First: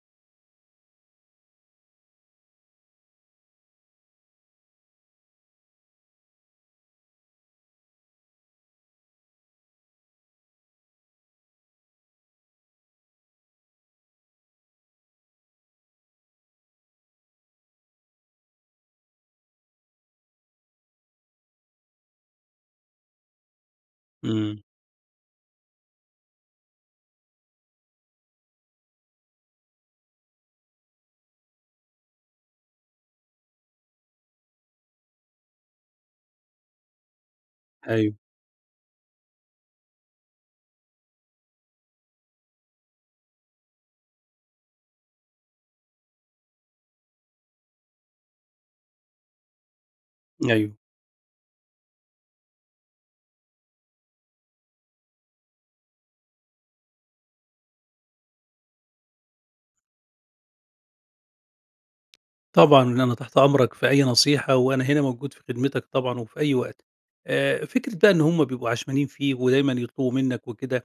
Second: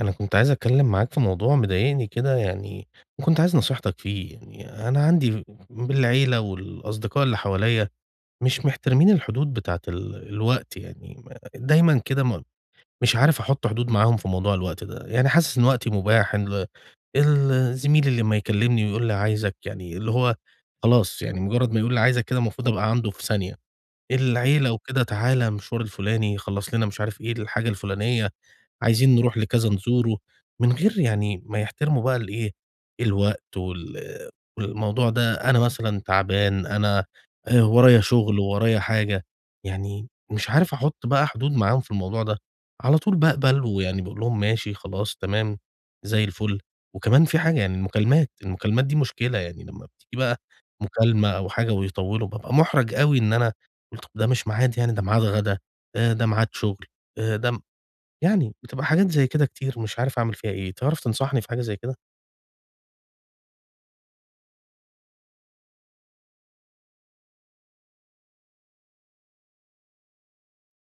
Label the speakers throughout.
Speaker 1: أنا كنت عايز أتكلم معاك في موضوع مضايقني كده يعني، وكنت عايز نصيحتك فيه، يعني أنا عندي بالعيلة والأصدقاء اللي حواليّا مش محترمين الحدود بتاعة الوقت يعني، ما دايمًا كده ما مش عارف أحط حدود معاهم في موضوع الوقت ده، يعني حاسس إن وقتي مباح، الزميل اللي أما يكلمني ويقول لي عايزك يعني اللي هو خلاص، يعني مجرد ما يقول لي عايزك كده المفروض أبقى عنده في ثانية.
Speaker 2: إمم،
Speaker 1: العيلة وكده، تعالَ المشوار الفلاني، خلّص لنا مش عارف إيه الحاجة الفلانية، عايزين نروح لكذا نزوره، من غير يعني ما يحترموا بقى الإيه، الوقت وال والموضوع ده أنا مثلًا تعبان، أنا ورايا
Speaker 2: أيوه،
Speaker 1: شغل، ورايا حاجة، يعني مش عارف أحُط بقى حدود معاهم في الموضوع ده، على طول باقبل ويعني باقول لهم ماشي، خلاص، تمام، زي الفل. وكمان في حاجة يعني المكالمات، المكالمات دي مشكلة، يعني لمّا بتيجي بقى
Speaker 2: أيوه،
Speaker 1: مكالمة أو حاجة ويطوّلوا، بابقى مُحرَج أوي إن أنا قُلت ده مش ميعاد يعني، ده ميعاد غدا، ده ميعاد شغل، ده م يعني بتبقى حاجات زي كده كتير مش عارف أعمل فيها إيه، تعرف تنصحني في حاجة زي كده؟
Speaker 2: طبعًا أنا تحت أمرك في أي نصيحة، وأنا هنا موجود في خدمتك طبعًا وفي أي وقت. فكرة بقى إن هُم بيبقوا عشمانين فيك ودايمًا يطلبوا منك وكده،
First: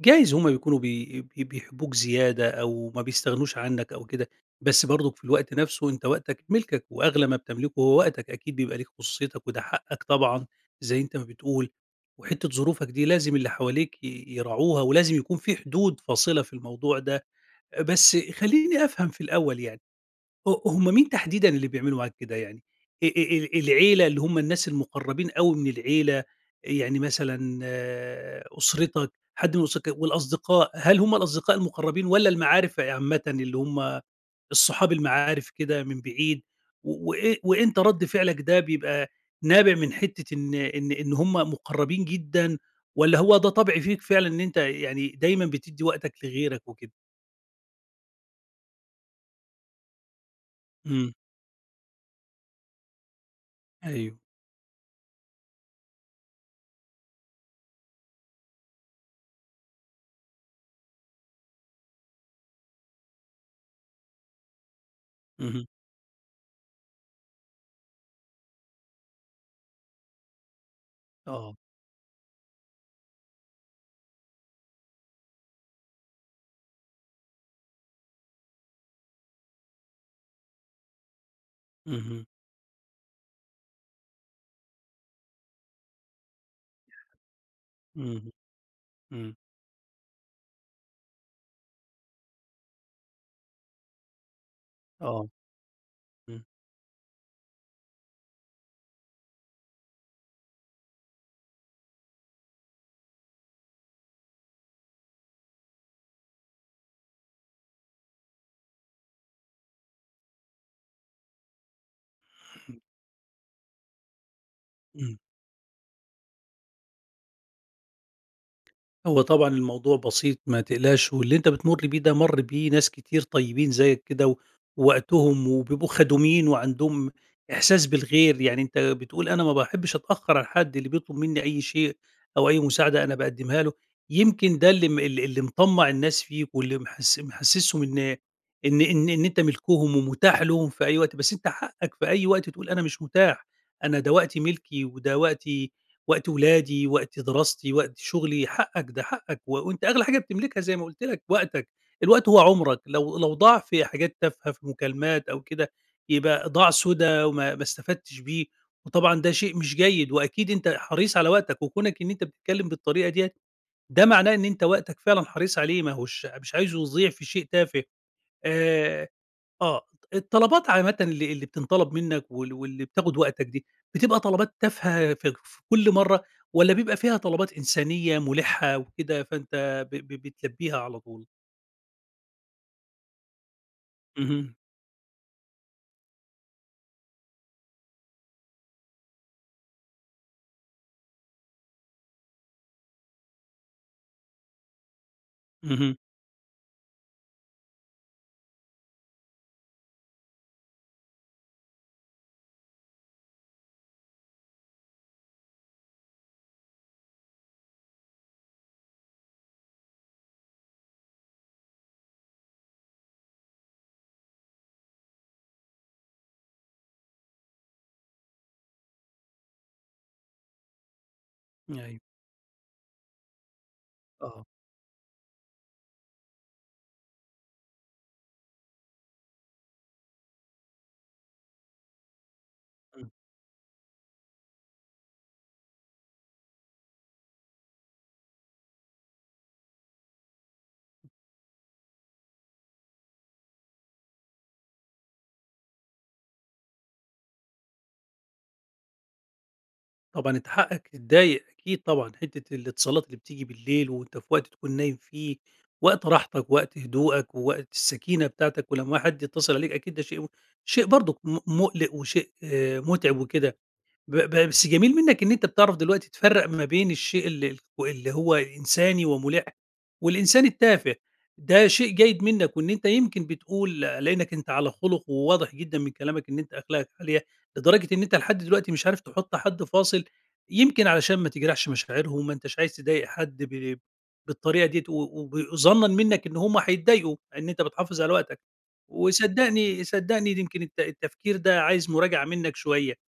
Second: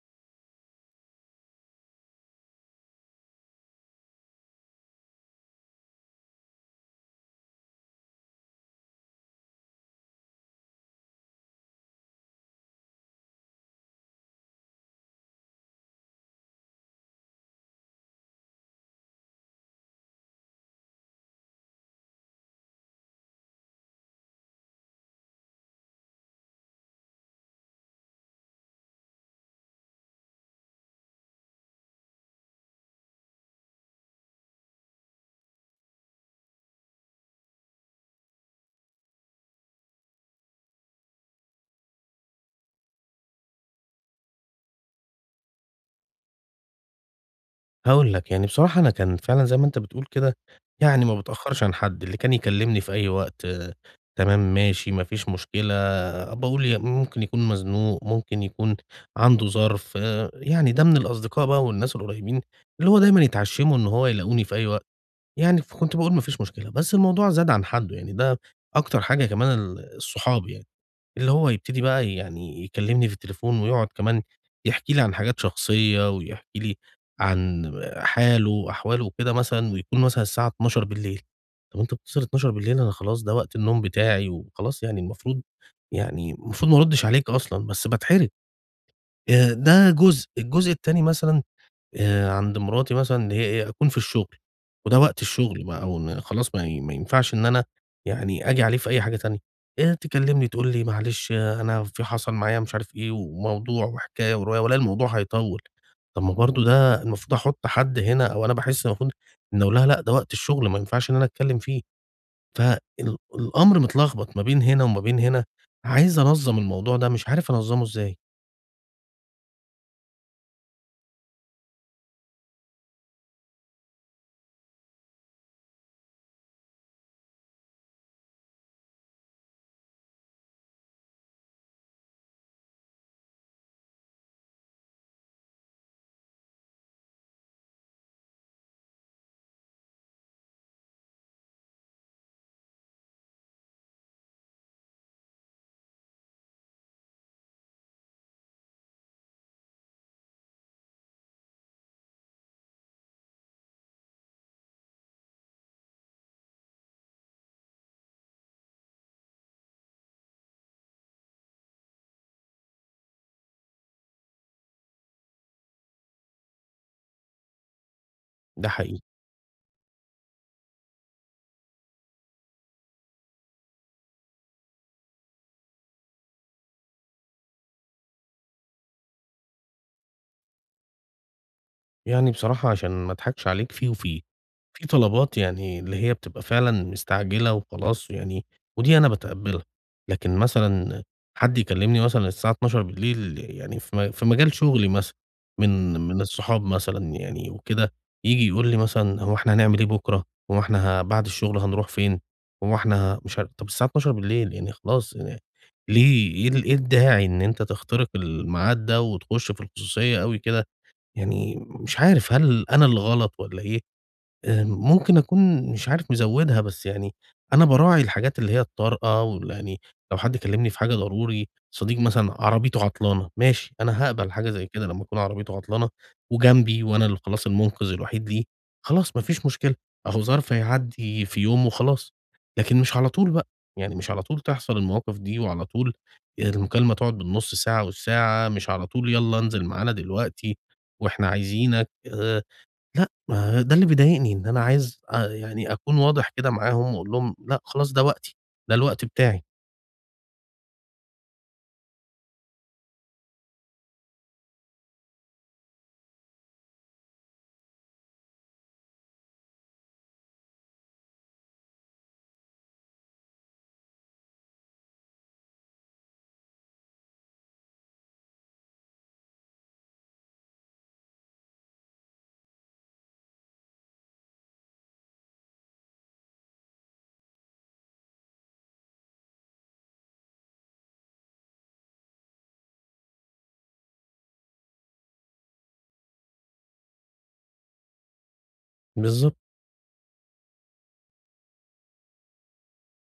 Speaker 2: جايز هُم بيكونوا بي بي بيحبوك زيادة أو ما بيستغنوش عنك أو كده، بس برضك في الوقت نفسه أنت وقتك ملكك، وأغلى ما بتملكه هو وقتك، أكيد بيبقى ليك خصوصيتك وده حقك طبعًا زي أنت ما بتقول، وحتة ظروفك دي لازم اللي حواليك يراعوها ولازم يكون في حدود فاصلة في الموضوع ده. بس خلّيني أفهم في الأول يعني هم مين تحديدًا اللي بيعملوا معاك كده يعني؟ أ أ العيلة اللي هم الناس المقرّبين أوي من العيلة، يعني مثلًا آه، أسرتك، حد من أسرتك والأصدقاء، هل هم الأصدقاء المقرّبين والّا المعارف عامةً اللي هم الصحاب المعارف كده من بعيد؟ و وإ وأنت رَد فعلك ده بيبقى نابع من حتّة إن هم مقرّبين جدًا والّا هو ده طبع فيك فعلًا إن أنت يعني دايمًا بتدّي وقتك لغيرك وكده؟
Speaker 1: هاقول لك، يعني بصراحة أنا كان فعلًا زي ما أنت بتقول كده، يعني
Speaker 2: إمم،
Speaker 1: ما باتأخرش عن حد، اللي كان يكلمني في أي وقت،
Speaker 2: أيوه،
Speaker 1: تمام ماشي ما فيش مشكلة، باقول ي ممكن يكون مزنوق، ممكن يكون عنده ظرف، يعني ده من الأصدقاء بقى والناس القريبين، اللي هو دايمًا يتعشموا إن هو يلاقوني في أي وقت. يعني
Speaker 2: اهم،
Speaker 1: ف كنت باقول ما فيش مشكلة، بس الموضوع زاد عن حدُّه، يعني ده أكتر حاجة كمان الصحاب يعني، اللي هو
Speaker 2: آه،
Speaker 1: يبتدي بقى يعني يكلّمني في التليفون ويقعد كمان يحكي لي عن حاجات شخصية ويحكي لي عن حاله وأحواله وكده مثلًا ويكون مثلًا الساعة 00:00، طَب أنت بتتصل
Speaker 2: اهم،
Speaker 1: 00:00 أنا خلاص ده وقت النوم بتاعي وخلاص يعني المفروض، ما أردّش عليك أصلًا، بس باتحرج.
Speaker 2: إمم. إمم،
Speaker 1: ده جزء، الجزء التاني مثلًا عند مراتي مثلًا اللي هي إيه، أكون في الشغل، وده وقت
Speaker 2: آه،
Speaker 1: الشغل بقى وإن
Speaker 2: إمم،
Speaker 1: خلاص ما ينفعش إن أنا يعني آجي عليه في أي حاجة تانية، تكلمني تقول لي: "معلش أنا في حصل معايا مش عارف إيه وموضوع وحكاية ورواية." والاقي الموضوع هيطوّل، طب ما برضه ده المفروض أحط حد هنا أو أنا باحس المفروض إن أقول لها لأ، ده وقت الشغل ما ينفعش إن أنا أتكلم فيه، فال
Speaker 2: إمم،
Speaker 1: الأمر متلخبط ما بين هنا وما
Speaker 2: إمم.
Speaker 1: بين هنا، عايز أنظّم الموضوع ده مش عارف أنظّمه إزاي،
Speaker 2: هو طبعًا الموضوع بسيط ما تقلقش، واللي أنت بتمُر بيه ده مَر بيه ناس كتير طيبين زيك كده و ووقتهم وبيبقوا خدومين وعندهم إحساس بالغير، يعني أنت بتقول أنا ما باحبش أتأخّر على حد، اللي بيطلب منّي أي شيء أو أي مساعدة أنا باقدّمها له، يمكن ده اللي م ال اللي مطمّع الناس فيك واللي محسّسهم إن أنت ملكهم ومتاح لهم في أي وقت، بس أنت حقّك في أي وقت تقول أنا مش متاح، أنا ده وقتي ملكي وده وقتي وقت ولادي، وقت دراستي، وقت شغلي، حقك ده حقك، و- وأنت أغلى حاجة بتملكها زي ما قُلت لك وقتك، الوقت هو عمرك، لو ضاع في حاجات تافهة في مكالمات أو كده، يبقى ضاع سُدى وما ما استفدتش بيه، وطبعًا ده شيء مش جيد، وأكيد أنت حريص على وقتك، وكونك إن أنت بتتكلم بالطريقة ديّة، ده معناه إن أنت وقتك فعلًا حريص عليه، ما هوش مش عايزه يضيع في شيء تافه.
Speaker 1: ده حقيقي.
Speaker 2: آآ آه، الطلبات عامةً اللي بتنطلب منك واللي بتاخد وقتك دي، بتبقى طلبات تافهة في كل مرّة والّا بيبقى فيها طلبات إنسانية مُلِحّة وكده فأنت ب ب بتلبّيها على طول؟
Speaker 1: يعني بصراحة عشان ما أضحكش عليك فيه وفيه،
Speaker 2: اهم،
Speaker 1: في طلبات يعني اللي هي بتبقى فعلًا مستعجلة وخلاص يعني، ودي أنا باتقبّلها، لكن مثلًا حد يكلمني مثلًا الساعة 00:00، يعني في مجال شغلي مثلًا،
Speaker 2: اهم،
Speaker 1: من الصحاب مثلًا يعني وكده، ييجي يقول لي مثلًا: "هو إحنا هنعمل إيه بُكرة؟ هو إحنا بعد الشغل هنروح فين؟ هو إحنا ه" مش عارف طب الساعة 00:00، يعني خلاص يعني ليه، إيه الداعي إن أنت تخترق الميعاد ده وتخش في الخصوصية أوي كده؟ يعني مش عارف هل أنا اللي غلط والّا إيه؟ ممكن أكون مش عارف مزوّدها، بس يعني أنا باراعي الحاجات اللي هي الطارئة يعني لو حد كلّمني في حاجة ضروري،
Speaker 2: أيوه.
Speaker 1: صديق مثلًا عربيته عطلانة، ماشي، أنا هاقبل
Speaker 2: آه،
Speaker 1: حاجة زي كده لمّا تكون عربيته عطلانة وجنبي وأنا اللي خلاص المُنقذ الوحيد ليه، خلاص ما فيش مشكلة، أهو ظرف هيعدّي في يوم وخلاص، لكن مش على
Speaker 2: إمم.
Speaker 1: طول بقى، يعني مش على طول تحصل المواقف دي وعلى طول المكالمة تقعد بالنُص ساعة والساعة، مش على طول يالّا انزل معانا دلوقتي وإحنا عايزينك، لأ، ما ده اللي بيضايقني، إن أنا عايز يعني أكون واضح كده معاهم وأقول لهم لأ خلاص ده وقتي، ده الوقت بتاعي.
Speaker 2: طبعًا أنت حقك تتضايق أكيد طبعًا، حتّة الاتصالات اللي بتيجي بالليل وأنت في وقت تكون نايم فيه، وقت راحتك ووقت هدوءك ووقت السكينة بتاعتك، ولمّا حد يتصل عليك أكيد ده شيء برضُك مُقلق وشيء آه، مُتعب وكده. ب ب بس جميل منّك إن أنت بتعرف دلوقتي تفرّق ما بين الشيء اللي هو إنساني ومُلِح، والإنسان التافه، ده شيء جيد منّك، وإن أنت يمكن بتقول لإنّك أنت على خُلُق وواضح جدًا من كلامك إن أنت أخلاقك عالية، لدرجة إن أنت لحد دلوقتي مش عارف تحُط حد فاصل، يمكن علشان ما تجرحش مشاعرهم، ما أنتش عايز تضايق حد بالطريقة ديّة، و ظنًا منّك إن هم هيتضايقوا إن أنت بتحافظ على وقتك،
Speaker 1: بالضبط.
Speaker 2: وصدّقني صدّقني يمكن التفكير ده عايز مراجعة منّك شوية.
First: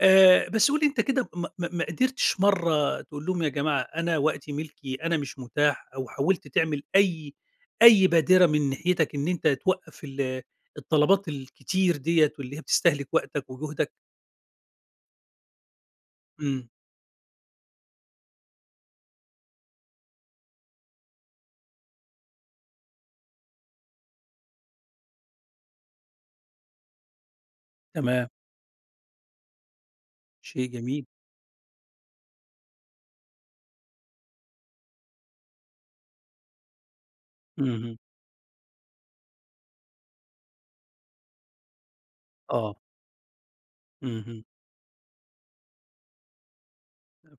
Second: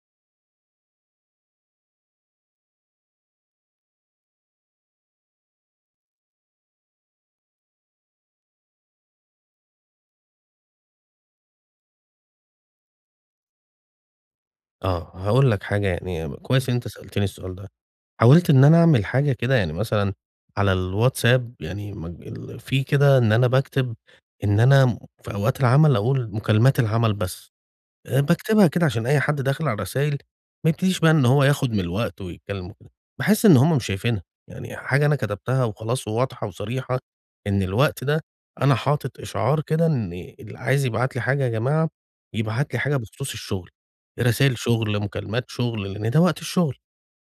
Speaker 2: بس قُل لي أنت كده ما قدرتش مرّة تقول لهم يا جماعة أنا وقتي ملكي، أنا مش متاح، أو حاولت تعمل أي بادرة من ناحيتك إن أنت توقّف الطلبات الكتير ديّة واللي هي بتستهلك وقتك وجهدك؟
Speaker 1: آه، هاقول لك حاجة يعني
Speaker 2: إمم،
Speaker 1: كويس إن أنت سألتني السؤال ده، حاولت إن أنا أعمل حاجة كده يعني مثلًا على الواتساب يعني مج ال في كده إن أنا باكتب إن أنا في أوقات العمل أقول مكالمات العمل بس.
Speaker 2: تمام،
Speaker 1: باكتبها كده عشان أي حد داخل على الرسايل
Speaker 2: شيء
Speaker 1: ما يبتديش
Speaker 2: جميل،
Speaker 1: بقى إن هو ياخد من الوقت ويتكلم وكده، باحس إن هُم مش شايفينها، يعني حاجة أنا كتبتها وخلاص وواضحة وصريحة إن
Speaker 2: اهم،
Speaker 1: الوقت ده أنا حاطط إشعار كده إن اللي عايز يبعت لي حاجة يا جماعة، يبعت
Speaker 2: آه،
Speaker 1: لي حاجة بخصوص الشغل،
Speaker 2: اهم،
Speaker 1: رسايل شغل، مكالمات شغل، لإن ده وقت الشغل.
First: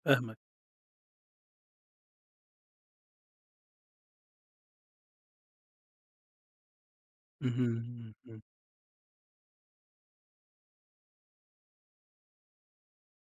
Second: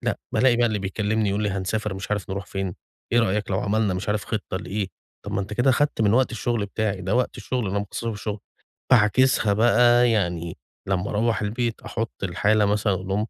Speaker 1: لأ،
Speaker 2: فاهمك،
Speaker 1: بالاقي بقى اللي بيكلمني يقول لي: "هنسافر مش عارف نروح فين، إيه رأيك لو عملنا مش عارف خطة لإيه؟" طب ما أنت كده خدت من وقت الشغل بتاعي، ده وقت الشغل
Speaker 2: اهم،
Speaker 1: أنا مخصصه للشغل.
Speaker 2: اهم،
Speaker 1: باعاكسها بقى يعني لمّا أروّح البيت أحط الحالة مثلًا أقول لهم:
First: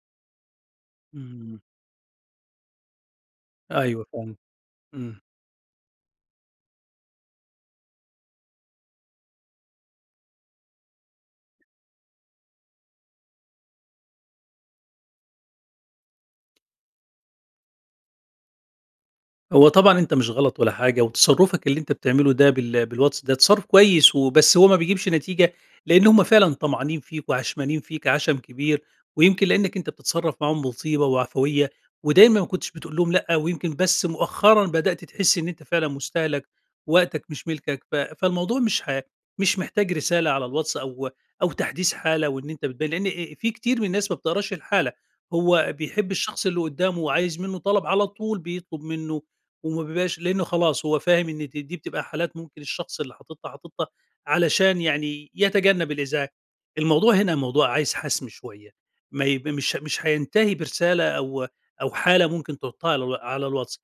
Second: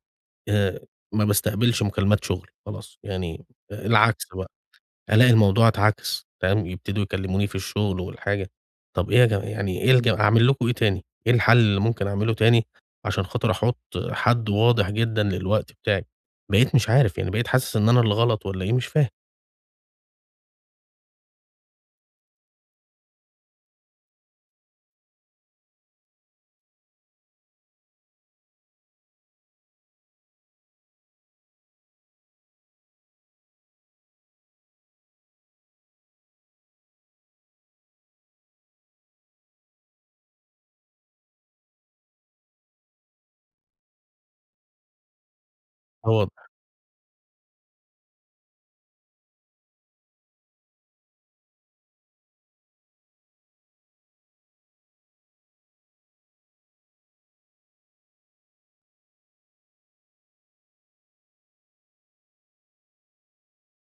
Speaker 1: "آآ ما
Speaker 2: إمم،
Speaker 1: باستقبلش مكالمات شغل." خلاص، يعني
Speaker 2: أيوه
Speaker 1: العكس
Speaker 2: فاهمك،
Speaker 1: بقى.
Speaker 2: إمم.
Speaker 1: ألاقي الموضوع اتعكس، فاهم، يبتدوا يكلموني في الشغل والحاجة، طَب إيه يا جماعة يعني إيه أعمل لكم إيه تاني؟ إيه الحل اللي ممكن أعمله تاني عشان خاطر أحُط حد واضح جدًا للوقت بتاعي؟ بقيت مش عارف، يعني بقيت حاسس إن أنا اللي غلط والّا إيه، مش فاهم.
Speaker 2: هو طبعًا أنت مش غلط ولا حاجة، وتصرُّفك اللي أنت بتعمله ده بالواتس ده تصرُّف كويس وبس هو ما بيجيبش نتيجة، لإن هم فعلًا طمعانين فيك وعشمانين فيك عَشَم كبير، ويمكن لإنك أنت بتتصرّف معاهم بطيبة وعفوية، ودايمًا ما كنتش بتقول لهم لأ، ويمكن بس مؤخرًا بدأت تحس إن أنت فعلًا مستهلك، وقتك مش ملكك، فالموضوع مش محتاج رسالة على الواتس أو تحديث حالة وإن أنت بتبان لإن في كتير من الناس ما بتقراش الحالة، هو
Speaker 1: آه،
Speaker 2: بيحب الشخص
Speaker 1: والله
Speaker 2: اللي قدّامه وعايز منه طلب على طول، بيطلب منه وما بيبقاش لأنه خلاص هو فاهم إن دي بتبقى حالات ممكن الشخص اللي حاططها حاططها علشان يعني يتجنب الإزعاج. الموضوع هنا موضوع عايز حَسم شوية، ما يب مش مش هينتهي برسالة أو حالة ممكن تحطها على الواتس.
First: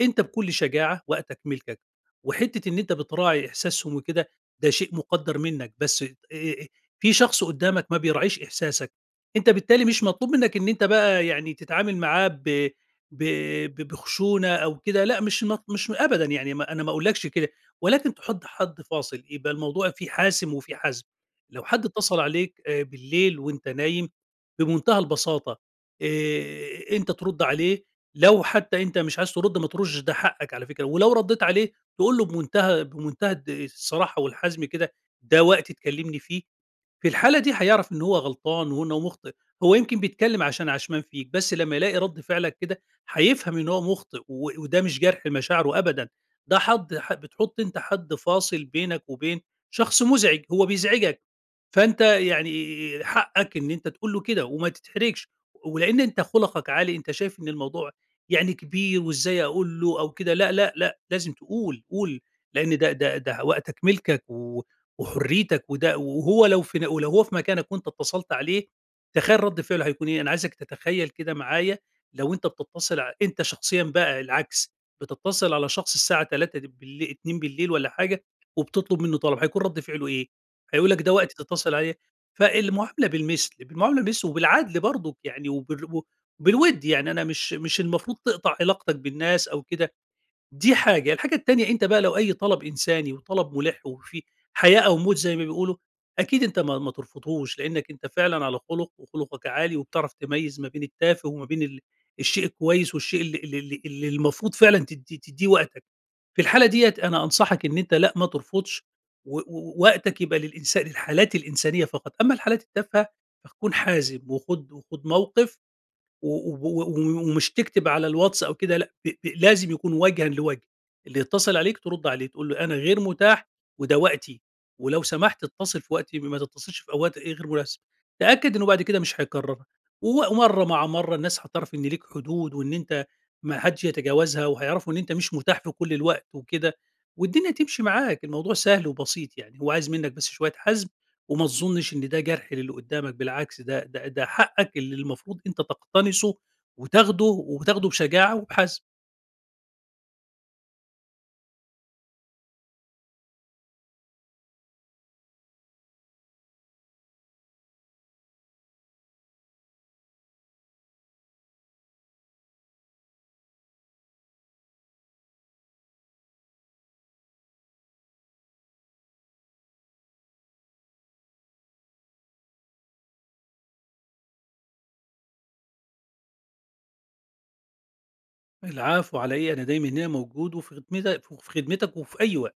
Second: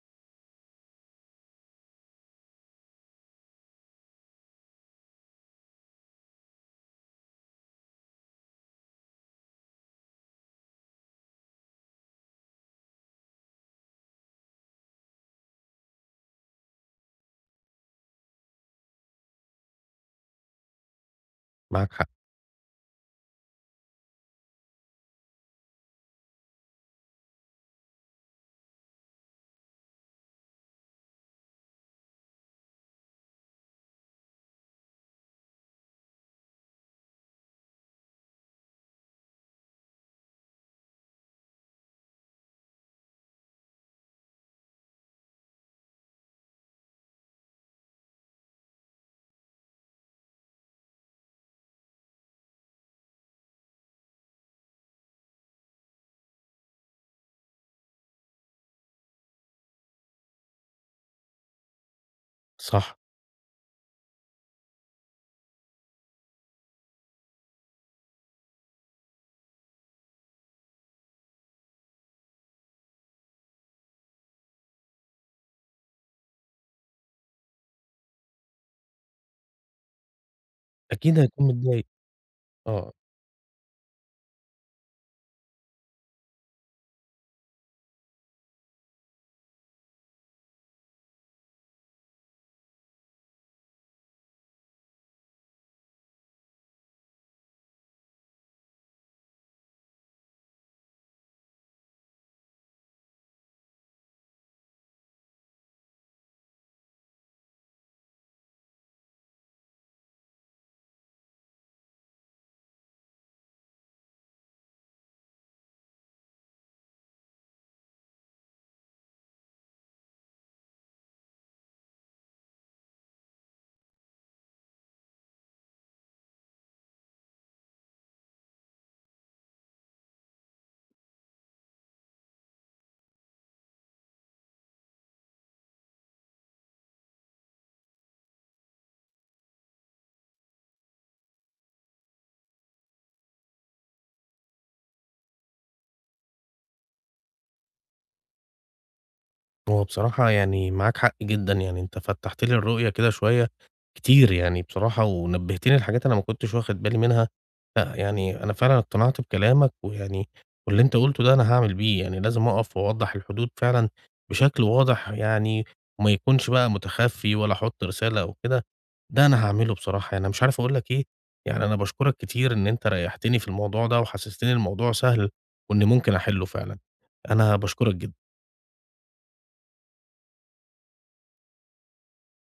Speaker 2: أنت بكل شجاعة وقتك ملكك، وحتّة إن أنت بتراعي إحساسهم وكده ده شيء مُقدّر منّك، بس آآ في شخص قدّامك ما بيراعيش إحساسك، أنت بالتالي مش مطلوب منّك إن أنت بقى يعني تتعامل معاه ب ب ب بخشونة أو كده، لأ مش أبدًا يعني ما أنا ما أقولكش كده، ولكن تحُط حد فاصل، يبقى الموضوع فيه حاسم وفيه حزم. لو حد
Speaker 1: معاك حق،
Speaker 2: اتصل عليك بالليل وأنت نايم بمنتهى البساطة أنت ترُد عليه، لو حتى أنت مش عايز ترُد ما تردش ده حقك على فكرة، ولو ردّيت عليه تقول له بمنتهى الصراحة والحزم كده، ده وقت تكلمني فيه في الحالة دي هيعرف إن هو غلطان وإنه مُخطئ، هو يمكن بيتكلّم عشان عشمان فيك، بس لمّا يلاقي رَد فعلك كده هيفهم إن هو مُخطئ وده مش جرح لمشاعره أبدًا، ده حد بتحُط أنت حد فاصل بينك وبين شخص مُزعج، هو بيزعجك، فأنت يعني حقّك إن أنت تقول له كده وما تتحرجش، ولإن أنت خُلقك عالي أنت شايف إن الموضوع يعني كبير وإزاي أقول له أو كده، لأ، لأ، لأ، لازم تقول، قُل، لإن
Speaker 1: صح،
Speaker 2: ده وقتك ملكك و وحريتك وده وهو لو في ولو هو في مكانك وأنت اتصلت عليه، تخيّل رد فعله هيكون إيه، أنا عايزك تتخيّل كده معايا لو أنت بتتصل أنت شخصيًا بقى العكس، بتتصل على شخص الساعة 03:00 د باللي 02:00 والّا حاجة وبتطلب منه طلب، هيكون رد فعله إيه؟ هيقول لك ده
Speaker 1: أكيد
Speaker 2: وقت
Speaker 1: هيكون
Speaker 2: تتصل
Speaker 1: متضايق،
Speaker 2: عليه
Speaker 1: آه.
Speaker 2: فالمعاملة بالمثل، بالمعاملة بالمثل وبالعدل برضُك يعني وبالوِد، يعني أنا مش المفروض تقطع علاقتك بالناس أو كده. دي حاجة، الحاجة التانية أنت بقى لو أي طلب إنساني وطلب مُلِح وفيه حياة أو موت زي ما بيقولوا، أكيد أنت ما ترفضهوش، لإنّك أنت فعلًا على خُلُق وخُلُقك عالي وبتعرف تميّز ما بين التافه وما بين الشيء الكويس والشيء ال ال ال اللي المفروض فعلًا تدّيه وقتك. في الحالة ديّة أنا أنصحك إن أنت لأ، ما ترفضش و و وقتك يبقى للحالات الإنسانية فقط، أمّا الحالات التافهة فكُن حازم وخُد موقف و و و ومش تكتب على الواتس أو كده لأ، ب لازم يكون وجهًا لوجه، اللي يتصل عليك ترد عليه تقول له أنا غير متاح وده وقتي، ولو سمحت اتصل في وقتي ما تتصلش في أوقات إيه غير مناسبة، تأكد إنه بعد كده مش هيكررها، ومرّة مع مرّة الناس هتعرف إن ليك حدود وإن أنت ما حدش يتجاوزها، وهيعرفوا إن أنت مش متاح في كل الوقت وكده، والدنيا تمشي معاك، الموضوع سهل وبسيط يعني، هو عايز منك بس شوية حزم وما تظنش إن ده جرح للي قدّامك، بالعكس ده حقك اللي المفروض أنت تقتنصه وتاخده بشجاعة وبحزم.
Speaker 1: هو بصراحة يعني معاك حق جدًا، يعني أنت فتّحت لي الرؤية كده شوية كتير يعني بصراحة، ونبّهتني لحاجات أنا ما كنتش واخد بالي منها، لأ يعني أنا فعلًا اقتنعت بكلامك، ويعني واللي أنت قُلته ده أنا هاعمل بيه، يعني لازم أقف وأوضّح الحدود فعلًا بشكل واضح يعني، وما يكونش بقى متخفي ولا أحط رسالة أو كده، ده أنا هاعمله بصراحة، يعني أنا مش عارف أقول لك إيه، يعني أنا باشكرك كتير إن أنت ريّحتني في الموضوع ده، وحسستني الموضوع سهل، وإن ممكن أحله فعلًا، أنا باشكرك جدًا.
Speaker 2: العفو على إيه، أنا دايمًا هنا موجود وفي خدمتك وفي أي وقت.